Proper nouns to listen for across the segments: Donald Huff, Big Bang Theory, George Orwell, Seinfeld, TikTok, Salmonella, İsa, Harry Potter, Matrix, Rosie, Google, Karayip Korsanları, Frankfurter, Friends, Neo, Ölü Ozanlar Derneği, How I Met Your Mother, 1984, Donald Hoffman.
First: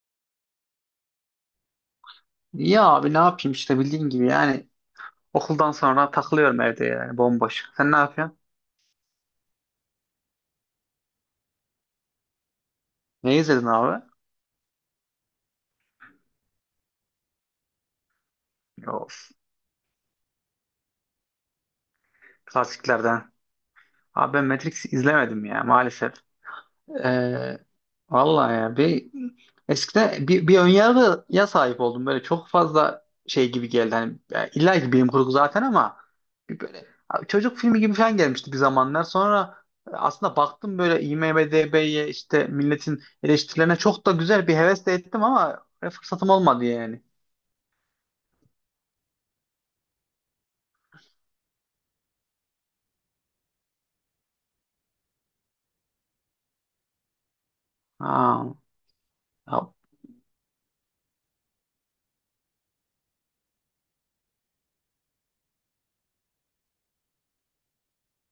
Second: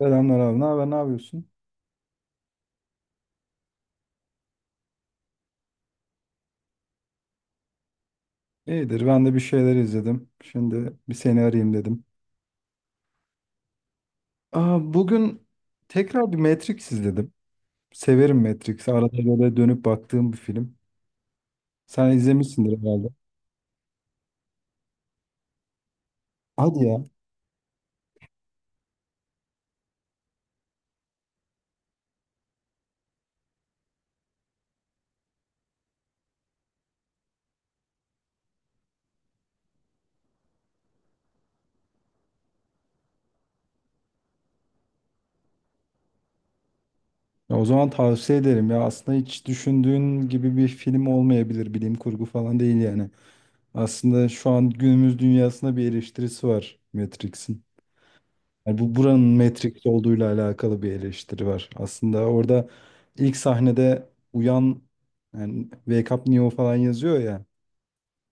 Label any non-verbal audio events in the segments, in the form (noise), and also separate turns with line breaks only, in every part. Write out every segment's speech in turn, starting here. Selamlar abi. Ne haber? Ne yapıyorsun?
İyi abi ne yapayım işte bildiğin gibi yani okuldan sonra takılıyorum evde yani bomboş. Sen ne yapıyorsun?
İyidir. Ben de bir şeyler izledim. Şimdi bir seni arayayım dedim.
Ne izledin abi?
Bugün tekrar bir Matrix izledim. Severim Matrix'i. Arada
Of,
böyle dönüp baktığım bir film. Sen izlemişsindir herhalde.
klasiklerden. Abi ben Matrix izlemedim ya maalesef.
Hadi ya.
Ee, vallahi ya eskiden bir önyargıya sahip oldum. Böyle çok fazla şey gibi geldi. Hani ya illa ki bilim kurgu zaten ama bir böyle abi çocuk filmi gibi falan gelmişti bir zamanlar. Sonra aslında baktım böyle IMDb'ye işte milletin eleştirilerine çok da güzel bir hevesle ettim ama fırsatım olmadı yani.
Ya o zaman tavsiye ederim ya. Aslında hiç düşündüğün gibi bir film olmayabilir. Bilim kurgu falan değil yani. Aslında şu an günümüz dünyasında bir eleştirisi var Matrix'in.
Ha,
Yani bu buranın Matrix olduğuyla alakalı bir eleştiri var. Aslında orada ilk sahnede uyan, yani Wake Up Neo falan yazıyor ya.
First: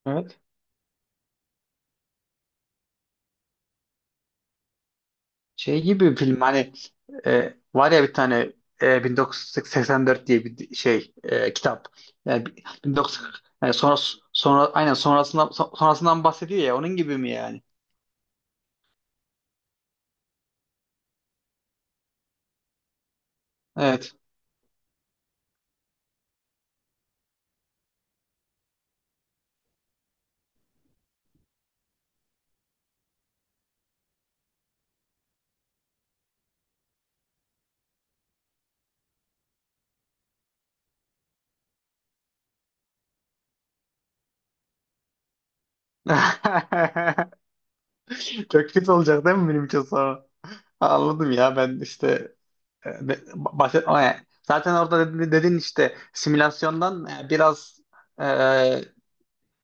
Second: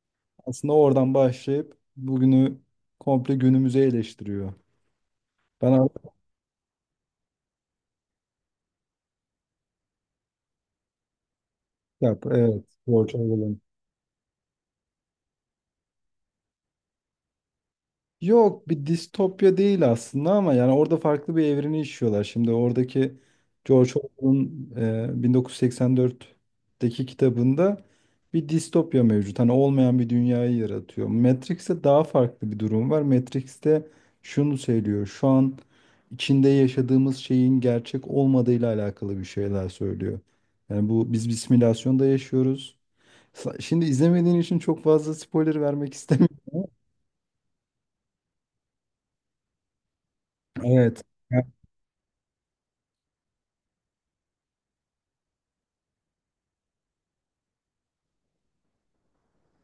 ya,
Aslında oradan başlayıp bugünü komple günümüze eleştiriyor. Ben
şey gibi
artık
bir film hani, var ya bir tane 1984 diye bir şey kitap.
yap.
Yani
Evet. George
1940,
Orwell'ın.
yani sonra aynen sonrasından sonrasından bahsediyor ya, onun gibi mi yani?
Yok, bir distopya değil aslında ama yani orada farklı bir evreni işliyorlar. Şimdi oradaki George
Evet.
Orwell'ın 1984'teki kitabında bir distopya mevcut. Hani olmayan bir dünyayı yaratıyor. Matrix'te daha farklı bir durum var. Matrix'te şunu söylüyor. Şu an içinde yaşadığımız şeyin gerçek olmadığıyla alakalı bir şeyler söylüyor. Yani bu, biz bir simülasyonda yaşıyoruz. Şimdi izlemediğin için çok fazla spoiler vermek (laughs) istemiyorum.
(laughs) Çok kötü olacak değil mi benim için sonra?
Evet.
Anladım ya, ben işte, o yani. Zaten orada dedin işte simülasyondan biraz, e,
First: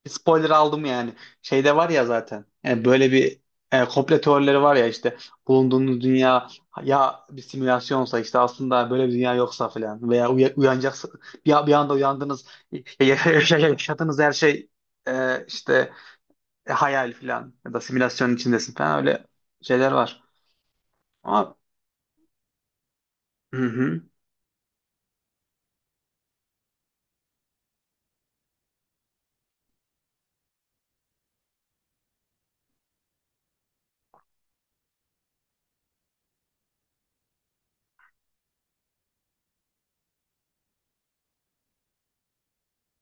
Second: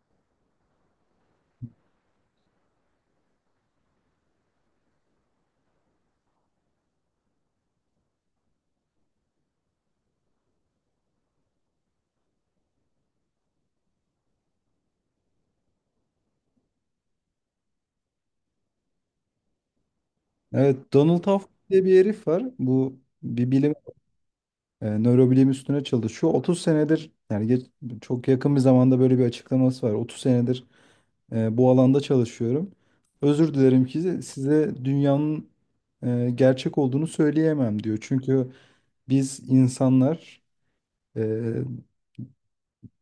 Bir spoiler aldım yani. Şeyde var ya zaten. Yani böyle bir, komplo teorileri var ya, işte bulunduğunuz dünya ya bir simülasyonsa, işte aslında böyle bir dünya yoksa falan, veya uyanacaksın, bir anda uyandınız, e, ya- ya- yaşadığınız her şey işte hayal falan ya da simülasyonun içindesin falan, öyle şeyler var.
Evet, Donald Huff
Ama
diye bir herif var. Bu bir
hı hı,
nörobilim üstüne çalışıyor. 30 senedir, yani çok yakın bir zamanda böyle bir açıklaması var. 30 senedir bu alanda çalışıyorum. Özür dilerim ki size dünyanın gerçek olduğunu söyleyemem, diyor. Çünkü biz insanlar, e,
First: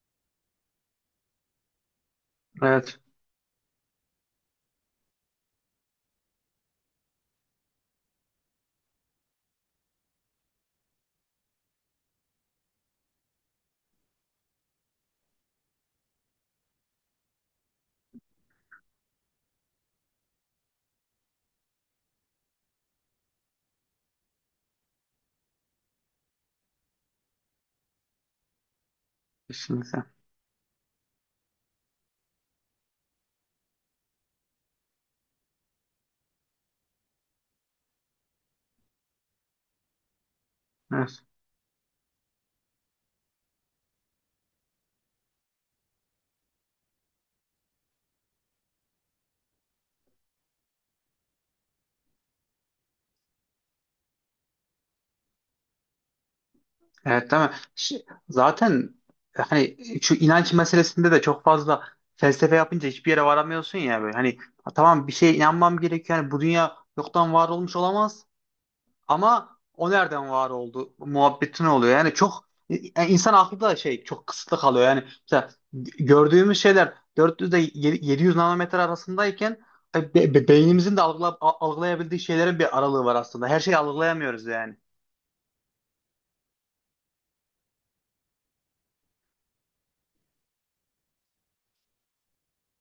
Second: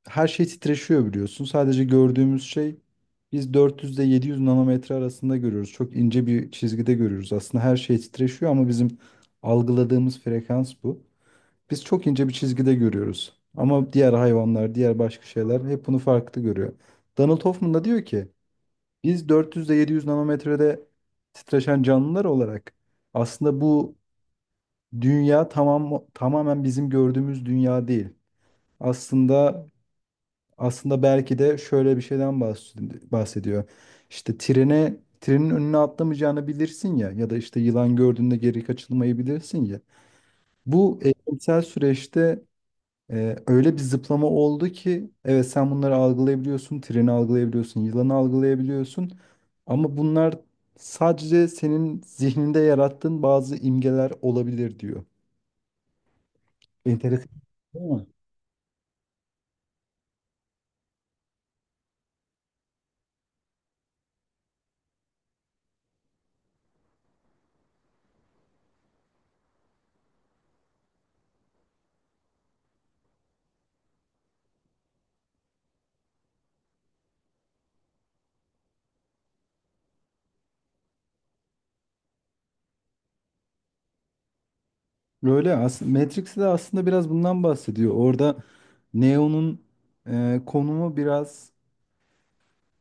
her şey titreşiyor biliyorsun. Sadece gördüğümüz şey,
evet
biz 400 ile 700 nanometre arasında görüyoruz. Çok ince bir çizgide görüyoruz. Aslında her şey titreşiyor ama bizim algıladığımız frekans bu. Biz çok ince bir çizgide görüyoruz. Ama diğer hayvanlar, diğer başka şeyler hep bunu farklı görüyor. Donald Hoffman da diyor ki biz 400 ile 700 nanometrede titreşen canlılar olarak aslında bu dünya tamamen bizim gördüğümüz dünya değil. Aslında
kesinlikle.
aslında belki de şöyle bir şeyden bahsediyor. İşte trenin önüne atlamayacağını bilirsin ya, ya da işte yılan gördüğünde geri kaçılmayı bilirsin ya. Bu
Evet.
eğitimsel süreçte öyle bir zıplama oldu ki evet, sen bunları algılayabiliyorsun, treni algılayabiliyorsun, yılanı algılayabiliyorsun. Ama bunlar sadece senin zihninde yarattığın bazı imgeler olabilir, diyor.
Evet
Enteresan,
değil mi?
değil mi?
Zaten hani şu inanç meselesinde de çok fazla felsefe yapınca hiçbir yere varamıyorsun ya böyle. Hani "Ha, tamam, bir şeye inanmam gerekiyor. Yani bu dünya yoktan var olmuş olamaz ama o nereden var oldu muhabbetin oluyor." Yani çok, yani insan aklı da şey, çok kısıtlı kalıyor. Yani mesela gördüğümüz şeyler 400 ile 700 nanometre arasındayken, beynimizin de algılayabildiği şeylerin bir aralığı var aslında. Her şeyi algılayamıyoruz yani.
Böyle aslında Matrix'te de aslında biraz bundan bahsediyor. Orada Neo'nun konumu biraz,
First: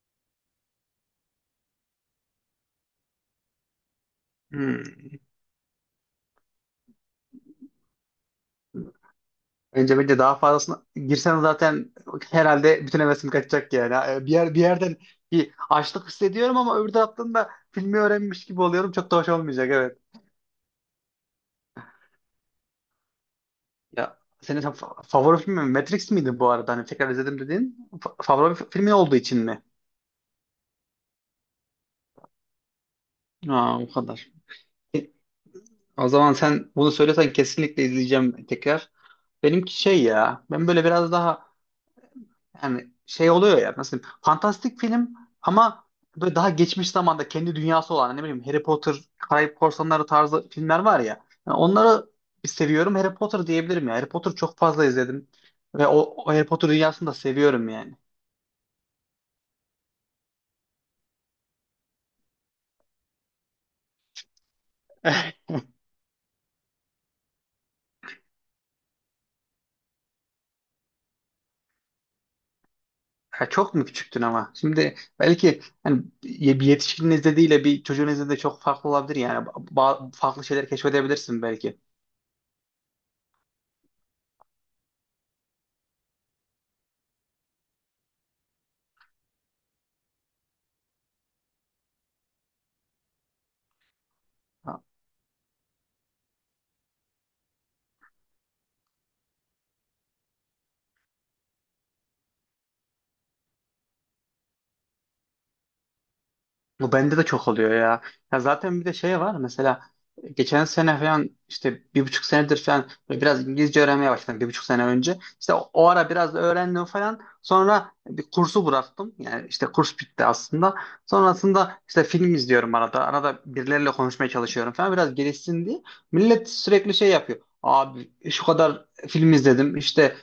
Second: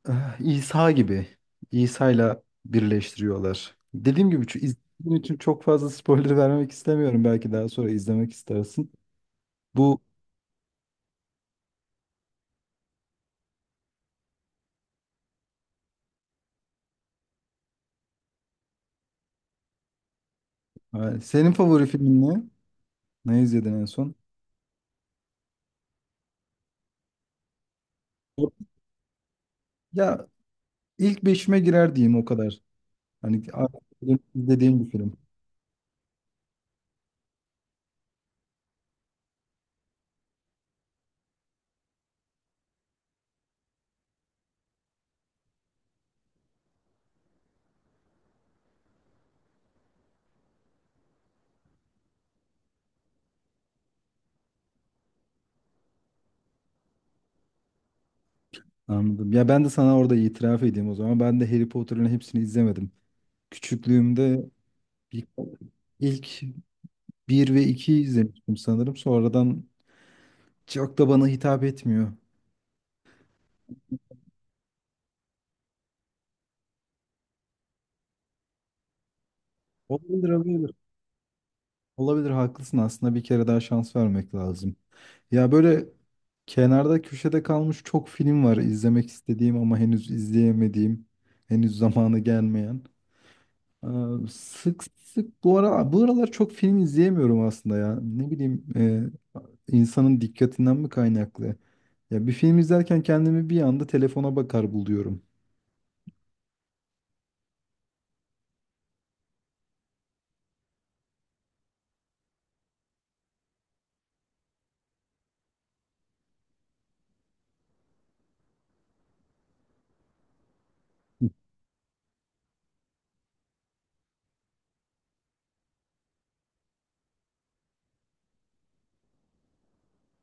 İsa gibi. İsa'yla birleştiriyorlar. Dediğim gibi şu
Hmm.
izlediğin için çok fazla spoiler (laughs) vermek istemiyorum. Belki daha sonra izlemek istersin.
Bence
Bu,
bence daha fazlasına girsen zaten herhalde bütün hevesim kaçacak yani. Bir yerden bir açlık hissediyorum ama öbür taraftan da filmi öğrenmiş gibi oluyorum. Çok da hoş olmayacak, evet.
senin favori filmin ne? Ne izledin en
Ya
son?
senin favori filmin Matrix miydi bu arada? Hani tekrar izledim dediğin favori filmin olduğu için mi?
Ya, ilk beşime girer diyeyim, o kadar. Hani
Aa,
artık
o kadar.
izlediğim bir
E,
film.
O zaman sen bunu söylesen kesinlikle izleyeceğim tekrar. Benimki şey ya. Ben böyle biraz daha, yani şey oluyor ya, nasıl diyeyim, fantastik film ama böyle daha geçmiş zamanda kendi dünyası olan, ne bileyim, Harry Potter, Karayip Korsanları tarzı filmler var ya. Yani onları seviyorum. Harry Potter diyebilirim ya. Harry Potter çok fazla izledim ve o Harry Potter dünyasını da seviyorum yani.
Anladım. Ya ben de sana orada itiraf edeyim o zaman. Ben de Harry Potter'ın hepsini izlemedim. Küçüklüğümde İlk,
(laughs)
ilk bir ve 2 izlemiştim sanırım. Sonradan çok da bana hitap etmiyor.
Ya çok mu küçüktün ama? Şimdi belki hani bir yetişkinin izlediğiyle bir çocuğun izlediği de çok farklı olabilir yani. Ba- ba-
Olabilir,
farklı şeyler
olabilir.
keşfedebilirsin belki.
Olabilir, haklısın. Aslında bir kere daha şans vermek lazım. Ya, böyle kenarda köşede kalmış çok film var izlemek istediğim ama henüz izleyemediğim, henüz zamanı gelmeyen. Ee, Sık sık bu aralar çok film izleyemiyorum aslında ya. Ne bileyim, insanın dikkatinden mi kaynaklı? Ya bir film izlerken kendimi bir anda telefona bakar buluyorum.
Bu bende de çok oluyor ya. Ya zaten bir de şey var mesela, geçen sene falan, işte bir buçuk senedir falan böyle biraz İngilizce öğrenmeye başladım, bir buçuk sene önce. İşte o ara biraz da öğrendim falan. Sonra bir kursu bıraktım. Yani işte kurs bitti aslında. Sonrasında işte film izliyorum arada. Arada birileriyle konuşmaya çalışıyorum falan, biraz gelişsin diye. Millet sürekli şey yapıyor. Abi şu kadar film izledim işte,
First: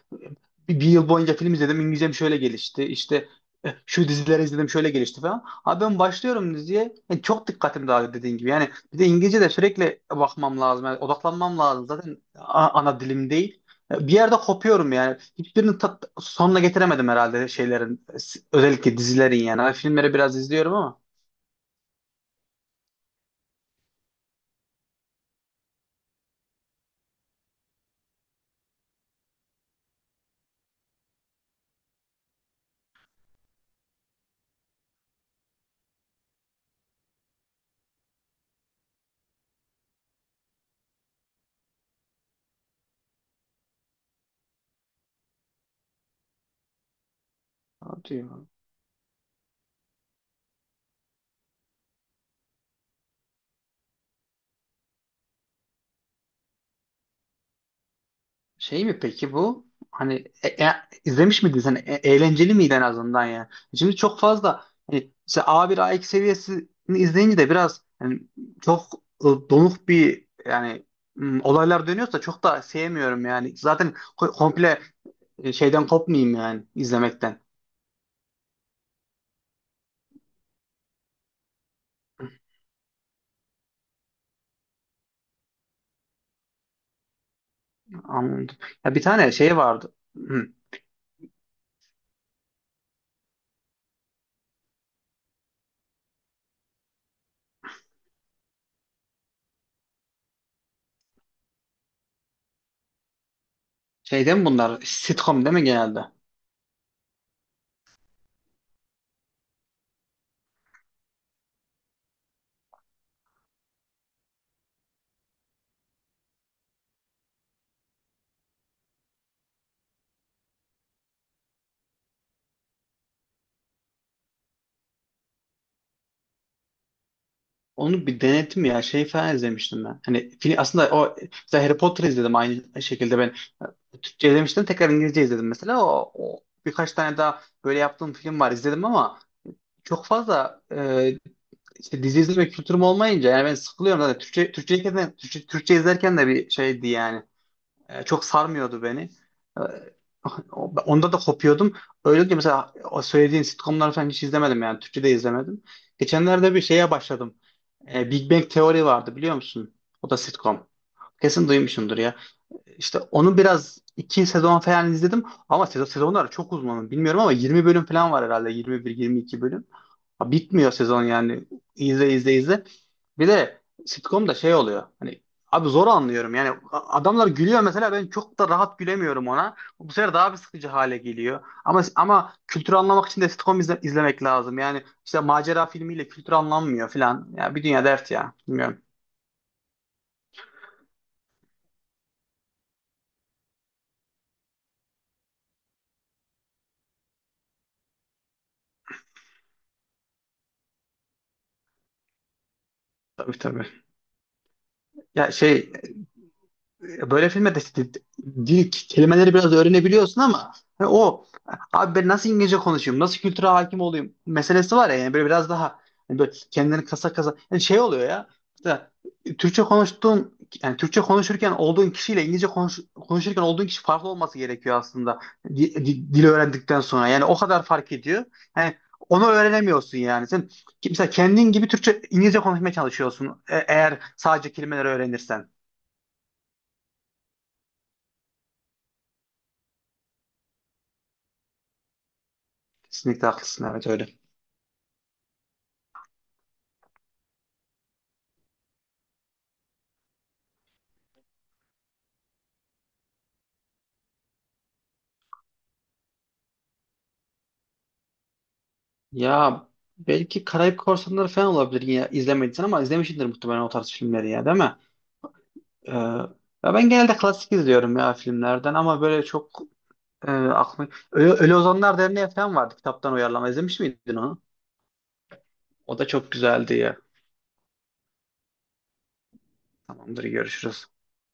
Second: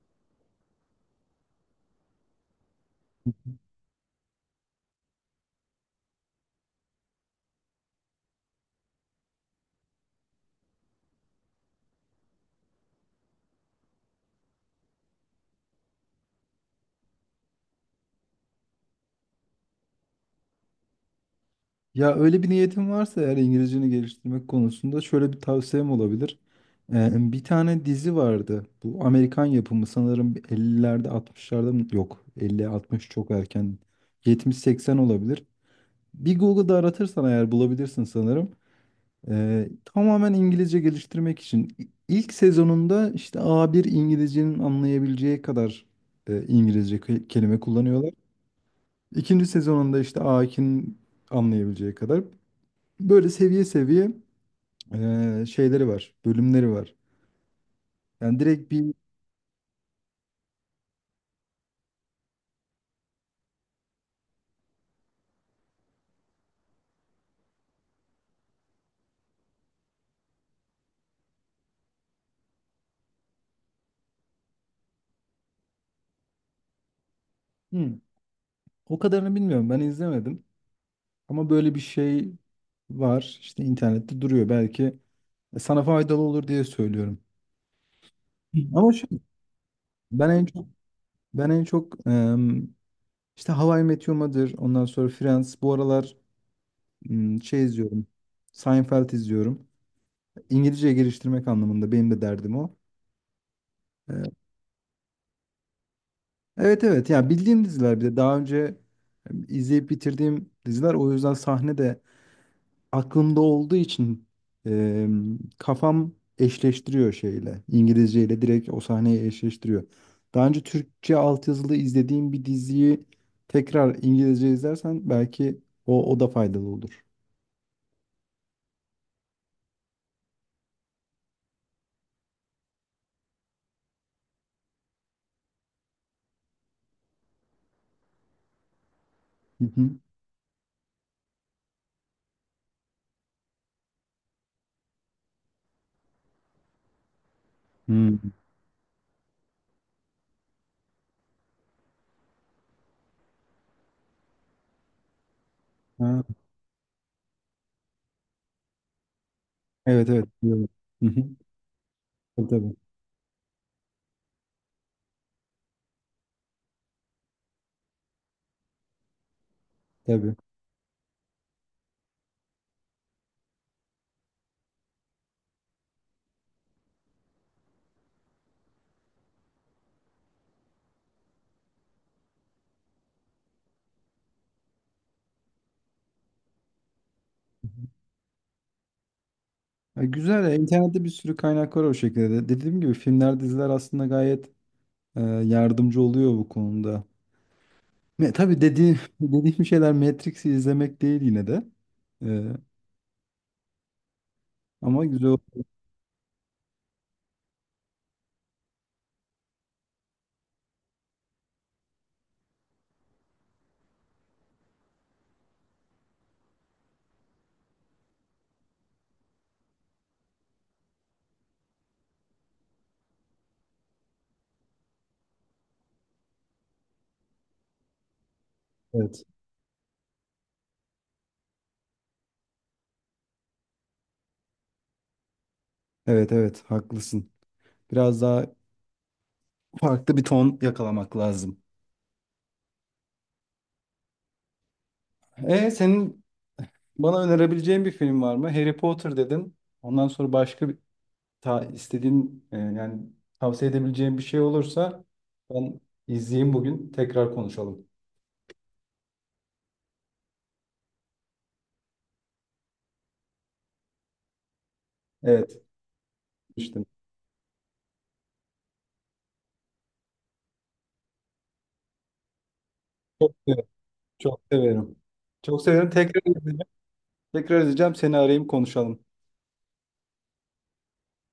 bir yıl boyunca film izledim. İngilizcem şöyle gelişti. İşte şu dizileri izledim, şöyle gelişti falan. Abi ben başlıyorum diziye. Yani çok dikkatim dağıldı dediğin gibi. Yani bir de İngilizce de sürekli bakmam lazım. Yani odaklanmam lazım. Zaten ana dilim değil. Bir yerde kopuyorum yani. Hiçbirini sonuna getiremedim herhalde şeylerin. Özellikle dizilerin yani. Hani filmleri biraz izliyorum ama.
Ya öyle bir niyetin varsa eğer İngilizceni geliştirmek konusunda şöyle bir tavsiyem olabilir. Bir tane dizi vardı. Bu Amerikan yapımı sanırım 50'lerde, 60'larda mı? Yok, 50-60 çok erken. 70-80 olabilir. Bir Google'da aratırsan eğer bulabilirsin sanırım. Tamamen İngilizce geliştirmek için. İlk sezonunda işte A1 İngilizcenin anlayabileceği kadar İngilizce kelime kullanıyorlar.
Hadi ya.
İkinci sezonunda işte Akin anlayabileceği kadar, böyle seviye seviye şeyleri var, bölümleri var. Yani direkt
Şey
bir.
mi peki bu? Hani izlemiş miydin sen? Eğlenceli miydi en azından ya? Şimdi çok fazla hani, mesela A1 A2 seviyesini izleyince de biraz hani çok donuk bir, yani, olaylar dönüyorsa çok da sevmiyorum yani. Zaten komple şeyden kopmayayım yani izlemekten.
Hı, o kadarını bilmiyorum, ben izlemedim ama böyle bir şey var, işte internette duruyor, belki sana faydalı olur diye söylüyorum.
Anladım.
Hı. Ama
Ya bir
şey,
tane şey vardı.
ben en
Hı.
çok ben en çok işte How I Met Your Mother, ondan sonra Friends, bu aralar şey izliyorum. Seinfeld izliyorum. İngilizceye geliştirmek anlamında benim de derdim o.
Şeyden bunlar sitcom değil mi genelde?
Evet, evet, yani bildiğim diziler, bir de daha önce izleyip bitirdiğim diziler. O yüzden sahne de aklımda olduğu için e, kafam eşleştiriyor şeyle, İngilizceyle, direkt o sahneyi eşleştiriyor. Daha önce Türkçe altyazılı izlediğim bir diziyi tekrar İngilizce izlersen belki o da faydalı olur.
Onu bir denedim ya, şey falan izlemiştim ben. Hani film, aslında o, mesela Harry Potter izledim aynı şekilde, Türkçe izlemiştim, tekrar İngilizce izledim mesela. O birkaç tane daha böyle yaptığım film var, izledim ama
Hı hı.
çok fazla, işte dizi izleme kültürüm olmayınca yani ben sıkılıyorum zaten. Türkçe, Türkçe izlerken de bir şeydi yani. Çok
Hmm.
sarmıyordu beni. E, (laughs) onda da kopuyordum. Öyle olunca mesela, o söylediğin sitcomları falan hiç izlemedim yani. Türkçe de izlemedim.
Ha,
Geçenlerde bir şeye başladım. Big Bang Theory vardı, biliyor musun?
evet,
O da
evet.
sitcom.
Biliyorum. Hı hı.
Kesin duymuşsundur ya.
Tabii, tabii.
İşte onu biraz iki sezon falan izledim ama sezonlar çok uzun bilmiyorum ama 20 bölüm falan var herhalde, 21-22 bölüm. Ha,
Tabii.
bitmiyor sezon yani, izle izle izle. Bir de sitcom'da şey oluyor hani, abi zor anlıyorum yani, adamlar gülüyor mesela, ben çok da rahat gülemiyorum ona. Bu sefer daha bir sıkıcı hale geliyor ama kültürü anlamak için de sitcom izlemek lazım yani, işte macera filmiyle kültür anlanmıyor falan ya, bir dünya dert ya, bilmiyorum.
Ya güzel ya, internette bir sürü kaynak var o şekilde de. Dediğim gibi filmler, diziler aslında gayet yardımcı oluyor bu konuda. Tabii (laughs) dediğim şeyler Matrix'i izlemek değil yine de. E,
Tabii tabii.
Ama güzel
Ya
oldu.
şey, böyle filmde de işte dil kelimeleri biraz öğrenebiliyorsun ama hani o, abi ben nasıl İngilizce konuşayım, nasıl kültüre hakim olayım meselesi var ya. Yani böyle biraz daha, hani böyle kendini kasa kasa, yani şey oluyor ya, mesela Türkçe konuştuğun, yani Türkçe konuşurken olduğun kişiyle İngilizce konuşurken olduğun kişi farklı olması gerekiyor aslında, dil öğrendikten sonra yani, o kadar fark ediyor. Yani
Evet.
onu öğrenemiyorsun yani. Sen mesela kendin gibi Türkçe İngilizce konuşmaya çalışıyorsun, eğer sadece kelimeleri öğrenirsen.
Evet, evet, haklısın. Biraz daha farklı bir ton yakalamak lazım.
Kesinlikle haklısın, evet, öyle.
Senin bana önerebileceğin bir film var mı? Harry Potter dedin. Ondan sonra başka bir istediğin, yani tavsiye edebileceğin bir şey olursa ben izleyeyim bugün. Tekrar konuşalım.
Ya belki Karayip Korsanları falan olabilir, yine izlemediysen, ama izlemişsindir muhtemelen o tarz filmleri ya, değil mi?
Evet.
Ee, ya
işte
ben genelde klasik izliyorum ya filmlerden, ama böyle çok aklım... Ölü Ozanlar Derneği falan vardı, kitaptan
çok
uyarlama,
severim.
izlemiş miydin
Çok
onu?
severim. Çok severim.
O da
Tekrar
çok
izleyeyim.
güzeldi ya.
Tekrar edeceğim, seni arayayım, konuşalım.
Tamamdır, görüşürüz.